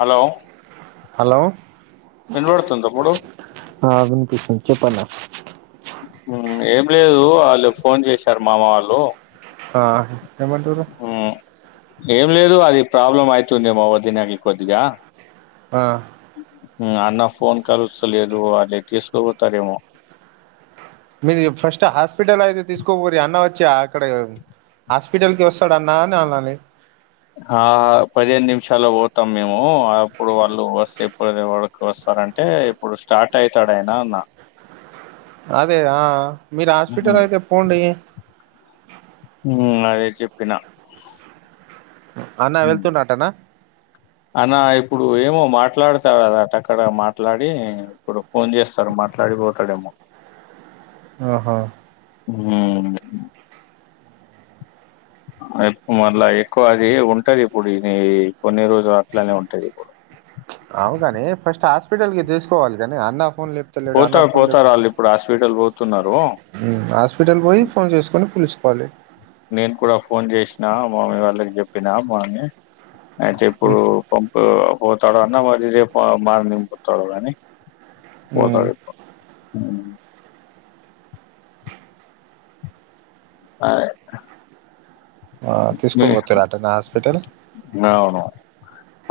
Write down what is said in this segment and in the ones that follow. Hello hello వినబడుతుంది తమ్ముడు హ వీనిపస్తుంది [inaudible] [unintelligible] ఏం లేదు వాళ్ళు ఫోన్ చేశారు మామ వాళ్ళు ఆ ఎమంటూరు మ్మ్ ఏం లేదు అది ప్రాబ్లం అవుతుందిమో తినక కొద్దిగా హ అన్న ఫోన్ కాల్ వస్తలేదు అది తీసుకోపోతారేమో మీరు ఫస్ట్ హాస్పిటల్ అయితే తీసుకోకరి అన్న వచ్చి అక్కడ హాస్పిటల్ కి వస్తాడు అన్నా అని అనాలి ఆ పదిహేను నిమిషా పోతాం మేము అప్పుడు వాళ్ళు వస్తే ప వారకు వస్తా ఇప్పుడు స్టార్ట్ అవుతాడయినా అన్నా అదే ఆ మీరు హాస్పిటల్ అయితే పోండి అదే చెప్పిన అన్నా వెళ్తున్నటనా అనా ఇప్పుడు ఏమో మాట్లాడతారుదాటుక్కడ మాట్లాడి ఇప్పుడు ఫోన్ చేస్తారు మా మాట్లాడిపోతాడమో ఆహా హ్మ్ మళ్ళ ఎక్కువ అది ఉంటది ఇప్పుడు ఇది కొన్ని రోజులు అట్లనే ఉంటది ఇప్పుడు [inaudible] అవుగాని ఫస్ట్ హాస్పిటల్ కి తీూసుకోవాలి కాని అన్న ఫోన్ లేపుతలేడు అన్న పోతారుడు పోతారు వాళ్ళు ఇప్పుడు హాస్పిటల్ పోతున్నారు హస్పిిటల్ పోయి ఫోన్ చేసుకుని పలీసు కాల నేను కూడా ఫోన్ చేసిన మామీ వాళ్ళకి చెప్పినా మామీ అయితే ఇప్పుడు పంపు పోతాడు అన్న మరి ఇదేపు మార్ నింపుతాడు కానీ పోతాడు అ తీసుకో పోతు రాటనా హాస్పిటల్ అవును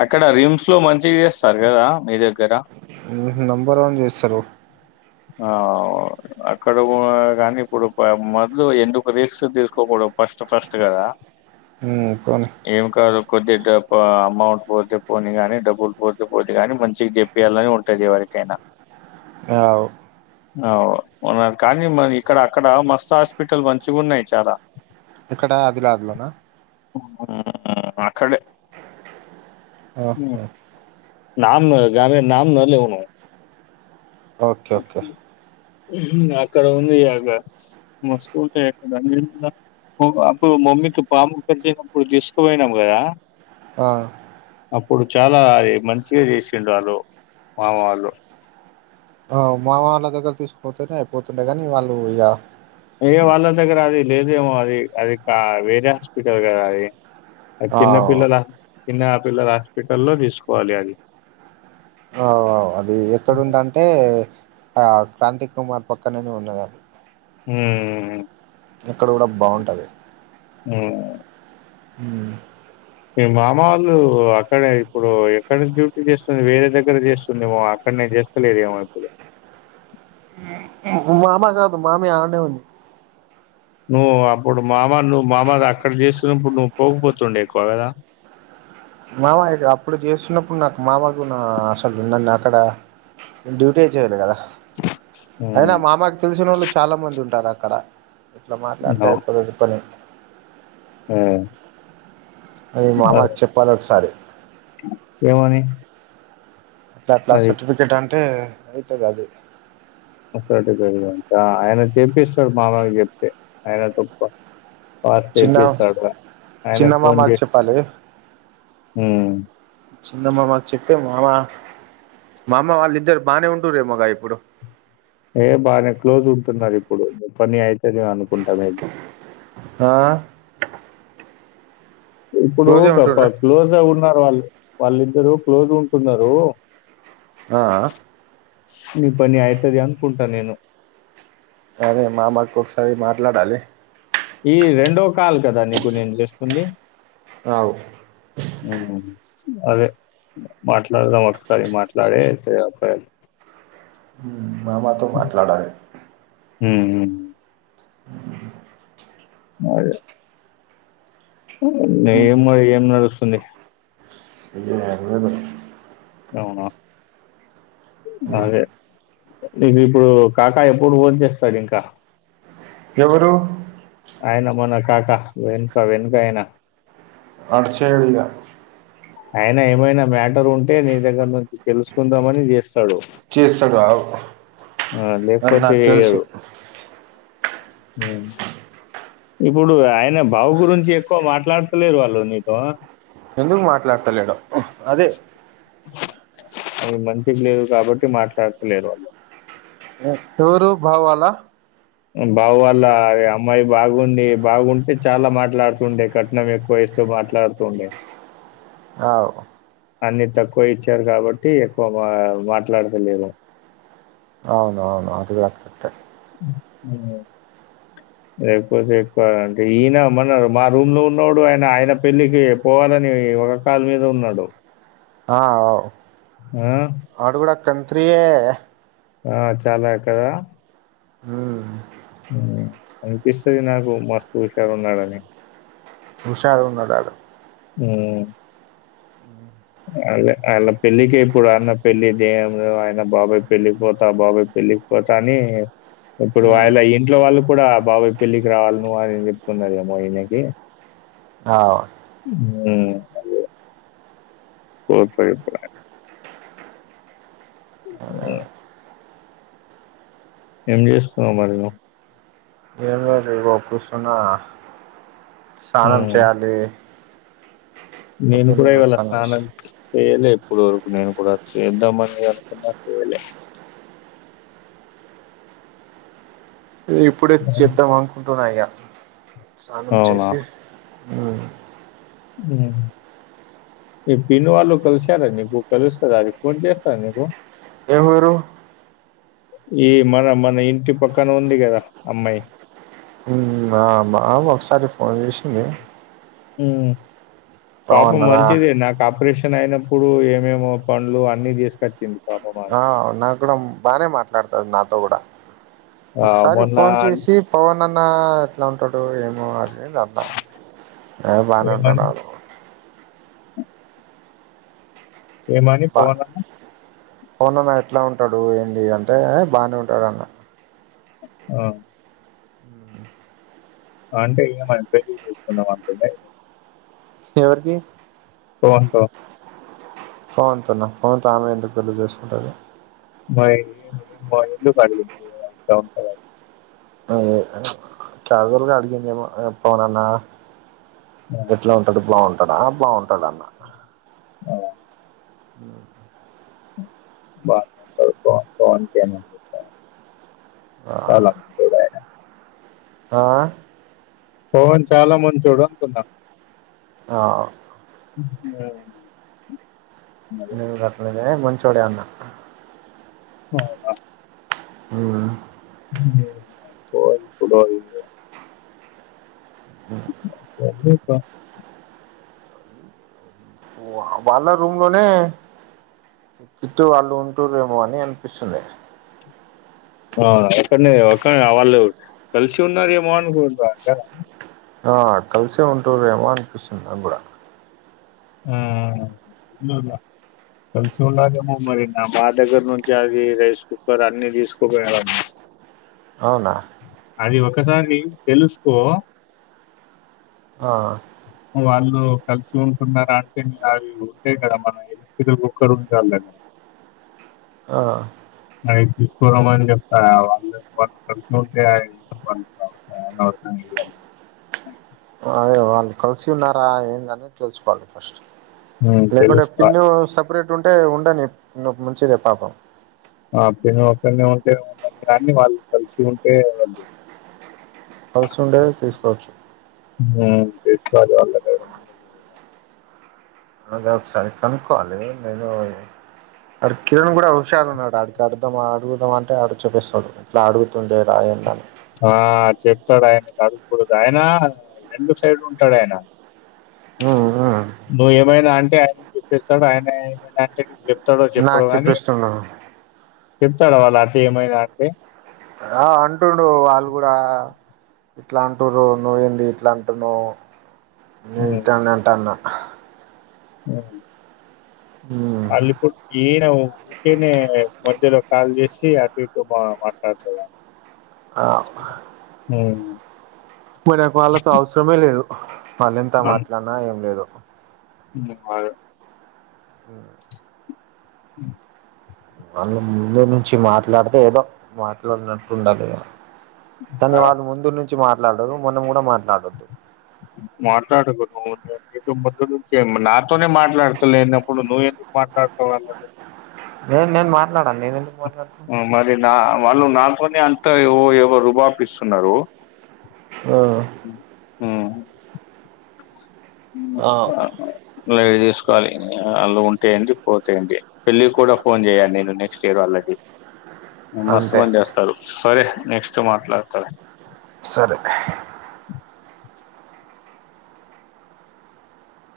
అక్కడ రిమ్స్ లో మంచి చేస్తారు కదా మీ దగ్గర నెంబర్ వన్ చేస్తారు ఆ అక్కడ కాని ఇప్పుడు మదలు ఎందుకు రిస్స్ తీసుకోకూడదు ఫస్ట్ ఫస్ట్ కదా పోనీ ఏం కాదు కొద్ది డ అమౌంట్ పోతే పోని కాని డబ్బులు పోతే పోని గాని మంచి చెప్పేయాలని ఉంటది వారికి కనా అవు అ ఉన్నారు కానీ మరి ఇక్కడ అక్కడ మస్త్ హాస్పిటల్ మంచిగా ఉన్నాయి చాలా ఇక్కడ ఆదిలాబాద్ లోనా ము అక్కడె ఓ హు గమ నామ న లేవును [unintelligible] ఓకే ఓకే అక్కడ ఉంది అదే మస్తు ఉంటాయి అక్కడ అప్పుడు మమ్మీకి పాము కరిసినప్పుడు తీసుకుపోయినాం కదా అ అప్పుడు చాలా మంచిగా చేసిండు వాళ్ళు మామ వాళ్ళు అ మా వాళ్ళ దగ్గర తీసుకుంటే అయిపోతుండె గాని వాళ్ళు ఇగా ఎ వాళ్ళ దగ్గర అది లేదేమో అది అది కా వేరే హాస్పిటల్ గదా అది అది ఆ చిన్న పిల్లల చిన్న పిల్లల హాస్పిటల్లో తీసుకోవాలి అది ఆ అది ఎక్కడుదంటే ఆ క్రాంతి కుమార్ పక్కననే ఉన్నాది అది ము ము ఇక్కడ కూడ బాగుంటది ఉమ్ మీ మామ వాళ్ళు అక్కడే ఇప్పుడు ఎక్కడ డ్యూటీ చేస్తూరు వేరే దగ్గర చేస్తుండేమో అ అక్కడనే చేస్త లేదేమో ఇప్పుడు ము మామ కాదు మామ అడనే ఉంది నువ్వు అప్పుడు మామ నువ్వు మామగా అక్కడ చేస్తున్నప్పుడు నువ్వు పోకపోతుండే కొడలా [inaudible] మామ ఇగా అప్పుడు చేస్తున్నప్పుడు నాకు మావాకు నా అసలు నన్ను అక్కడ నేను డ్యూటీ చేయలేదు గదా అయినా ఉమ్ మామకు తెలిసినోళ్లు చాలా మంది ఉంటారు అక్కడ ఇట్లా మాట్లాడితే అయిపోతది పని ఉమ్ అది మామకు అడుగు చెప్పాలి ఒకసారి ఎమని అట్లా అట్లా సర్టిఫికెట్ అంటే అయితది అదే ఒకటి పెడదం ఆయన తెప్పస్తాడు మామకు చెప్తే ఆయన తప్ప చిన్నమ్మ చేపిస్తాడు ఆయనకు చిన్నమ్మా ఫోన్ మాకు చేసి చెప్పాలి ఉమ్ చిన్నమ్మ వచ్చి మామ మామ వాళ్ళు ఇద్దరు బాగనే ఉంటురిమోగా ఇప్పుడు ఏ బాగనే క్లోజ్ ఉంటున్నారు ఇప్పుడు పని అయితది అనుకుంటామేబి అ ఇప్పుడు పా క్లోజ్ ఉన్నారు వాళ్ళు వాళ్ళి ఇద్దరు క్లోజ్ ఉంటున్నారు అ అ నీ పని అయితది అనుకుంటా నేను అరే మా మామకు ఒకసారి మాట్లాడాలి ఈ రెండో కాల్ గదా నీకు నేను చేస్తుంది అవు ఉమ్ అదే మాట్లాడదాం ఒకసారి మాట్లాడి చేయ్యాలి [inaudible] మామతో మాట్లాడాలి ఉమ్ అదే ఏమో ఏం నడుస్తుంది [inaudible] అవునా అదే నీకు ఇప్పుడు కాకా ఎప్పుడు ఓట్ చేస్తాడు ఇంకా ఎవరు అయనా మన కాకా వెనుకా వెనుకాయనా అర్చ ఎళగా అయనా ఏమైనా మ్యాటర్ ఉంటే నీ దగ్గర నుంచి తెలుసుకుందామని చేస్త డు చేస్తాడు ఆగు అది లేకపోతే నాకు తెలుసు చేయడు హ ఇప్పుడు ఆయన బావు గురించి ఎక్కువ మాట్లాడుతలేరు వాళ్ళు నీతో ఎందుకు మాట్లాడతలేడు అదే అవి మంచికి లేదు కాబట్టి మాట్లాడతలేరు వాళ్ళు ఎవరు బావ వల్ల బావ వాళ్ళ అవి అమ్మాయి బాగుంది బాగుంటే చాలా మాట్లాడుతుండే కట్నం ఎక్కువ ఇస్త తో మాట్లాడుతుండే అవు అన్ని తక్కువ ఇచ్చారు కాబట్టి ఎక్కువ మా మాట్లాడలేరు అవును అవును అది కూడా కరెక్ట్ రేపు ఎక్వ అంటే ఈయన మన మా రూమ్ లో ఉన్నవాడు ఆయన ఆయన పెళ్లికి పోవాలని బగా కాళ మీద ఉన్నాడు ఆవు ఆ కంత్రి ఏ ఆ చాలా కదా అనిపిస్తుది నాకు మస్తు హుషారు ఉన్నాడని ఉషారున్నడు ఆడు ఉమ్ అ అళ పెళ్ళకి ఇప్పుడు అన్న పెళ్ళి దేయ బాబాయ్ పెళ్ళి పోతా బాబాయ్ పెళ్లికి పోత అని ఇప్పుడు వాళ్ళ ఇంట్లో వాళ్ళు కూడా బాబాయ పెళ్లికి రావాలను అని చెప్తున్నారేమో ఈయనకి ఆ ఉమ్ పో సగే ప అ ఏం చేస్తునావ్ మరి నువ్వు ఏం లేదు కూర్చున్నా స్నానం హ్మ్. చేయాలి నేను పొద్దున్నే కూడా వస్తాను [inaudible] చేయలే ఇప్పడు వరకు నేను కూడా చేద్దామని అనుకున్నా చేయలే ఇప్పుడే చేద్దాం అనుకుంటున్నా ఇగ స్నానం చేసి ఆ మీ పిన్ని వాళ్ళు కలిసారా నీకు కలుస్తార అది ఫోన్ చేస్తారా నీకు ఎవరు ఈ మన మన ఇంటి పక్కన ఉంది కదా అమ్మాయి ఆమె ఒకసారి ఫోన్ చేసింది మ్మ్ పాప బాగున్నారా మంచిది నా కాప ఆపరేషన్ అయినప్పుడు ఏమేమో పండ్లు అన్ని తీసుకొచ్చింది పాపం ఆ ఆమె. నాకూడా బానే మాట్లాడుతది నాతో కూడా ఆ! ఒకసారి మొన్న ఫోన్ చేసి పవన్ అన్న ఎట్లా అంటాడు ఏమో అది ఏంది అన్న ఏ బానే ఏమని ఉంటాడు ఊర్కో ఏమని పవన్ అన్న ఫవనన్న ఎట్లా ఉంటాడు ఏంటి అంటే ఏ బానే ఉంటాడు అన్న ఆ అంటే ఏమని పెళ్లి చేసుకుందాం అంటుందా ఏమి ఎవరికి పోయింటి రా అవున్ చిన్న పవన్ తో ఆమె ఎందుకు పెళ్లి చేసుకుంటాది మై [inaudible] మైలు కాడి [unintelligible] ఆ చాధర్లా అడిగిందేమో పోనన్నా ఆ! ఎట్లా ఉంటడు బాగుంటడా బాగుంటడా అన్న ఆ మ్మ్ మ్మ్ బానే ఉంటది పవన్ ఏమి అని చెప్పా ఆ ఆ పవన్ చాలా మంచోడు అంటున్నా ఆ [unintelligible] నివు గట్లనే ముంచోడన్న అవున మ్మ్ చోల్ పడాలే మాట్లాడలే పా వాళ్ళ రూమ్ లోనే కిట్టూ వాళ్ళు ఉంటుర్ ఏమో అనిపిస్తుంది ఆ అక్కడనే అక్కన్నే వాళ్ళు కలిసి ఉన్నారేమో అనుకోంటద ఆ కలిసే ఉంటూర్ ఏమో అనిపిస్తుంది అప్పుడు ఆ ఇలా కలిసి ఉండాదేమో మరి నా మా దగ్గర నుంచి అది రైస్ కుక్కర్ అన్ని తీసుకుపోయరు అవునా ఒకసారి తెలుసుకో ఆ వాళ్ళు కలిసి ఉన్ ఉన్నారా అంటే మీ అవి ఉంటాయి కదా మన ఏలుతురు ఒక్కరు ఉండాలిగదా ఆ అ తీసుకురమని చెప్తాన్నర వాళ్ళు వాళ్ళు కలిసి ఉంటే [unintelligible] అవును [inaudible] అదే వాళ్ళు కలిసి ఉన్నారా ఏందనే తెలుసుకోవాలి ఫస్ట్ లేకుంటే తెలుసుకో పిన్ను సపరేట్ ఉంటే ఉండని ఇంగ మంచిదే పాపం ఆ పిన్ను పిన్ని ఉంటే ఉండని కానీ వాళ్ళు కలిసి ఉంటే వాళ్ళు హౌస్ ఉండేది తీసుకోవచ్చు మ్మ్ ఆ తీసుకురాళ్ళ [unintelligible] అదే ఒకసారి కనుక్కోవాలి నేను అడు కిరణ్ కూడా హషారు ఉన్నాడు అడికి అడదాం అడుగుదాం అంటే ఆడ చెప్పేస్తాడు ఎట్లా అడుగుతుండే రా ఏమనీ ఆ చెప్పాడు ఆయన కడగకూడద ఆయన రెండు సైడ్ ఉంటాడు ఆయన నువ్ ఏమైనా అంటే ఆయన చెప్పేస్తాడు ఆయన ఏమైనా అంటేవ చె చెప్తాడో చెప్పడు నాకు కాని చెప్పిస్తుండు చెప్తాడు వాళ్ళ అత ఏమైనా అంటే ఆ అంటుండు వాళ్ళు కూడా ఇట్లా అంటురు నువ్వేంది ఇట్లా అంటున్నావ్ ఇని అంటా అన్నా అ అలిపు ఈయన ఊకేనే మధ్యలో కాల్ చేసి అటు ఇటు మా మాట్లాడుతుని హ మరికు వాళ్ళతో అవసరమే లేదు వాళ్ళ ఎంత మాట్లాడినా ఏం లేదు బాగా అ వాళ్ళు ముందు నుంచి మాట్లాడితే ఏదో మాట్లాడినట్లు ఉండాలి కానీ ఆ వాళ్ళు ముందు నుంచి మాట్లాడరు మొనం కూడా మాట్లాడ మాట్లాడు [inaudible] నతో మొ ను నాతోనే మాట్లాడతలేనప్పుడు నువ్వు ఎందుకు మాట్లాడతావు వాళ్ళతో నేను నేను మాట్లాడాను నేను మాట్లాడుతున్నా మరి నా వాళ్ళు నాతోనే అంతా వ ఏవో రూబ ప ఇస్తున్నారు ఆ మ్మ్ హ్మ్ ఆ లైట్ తీసుకోవాలి అళ్లు ఉంటాయండి పోతాయండి పెళ్ళి కూడా ఫోన్ చేయాలను నేను నెక్స్ట్ ఇయర్ అలకి అంతే మస్తుమంది చేస్తారు సరే నెక్స్ట్ మాట్లాడతారు సరే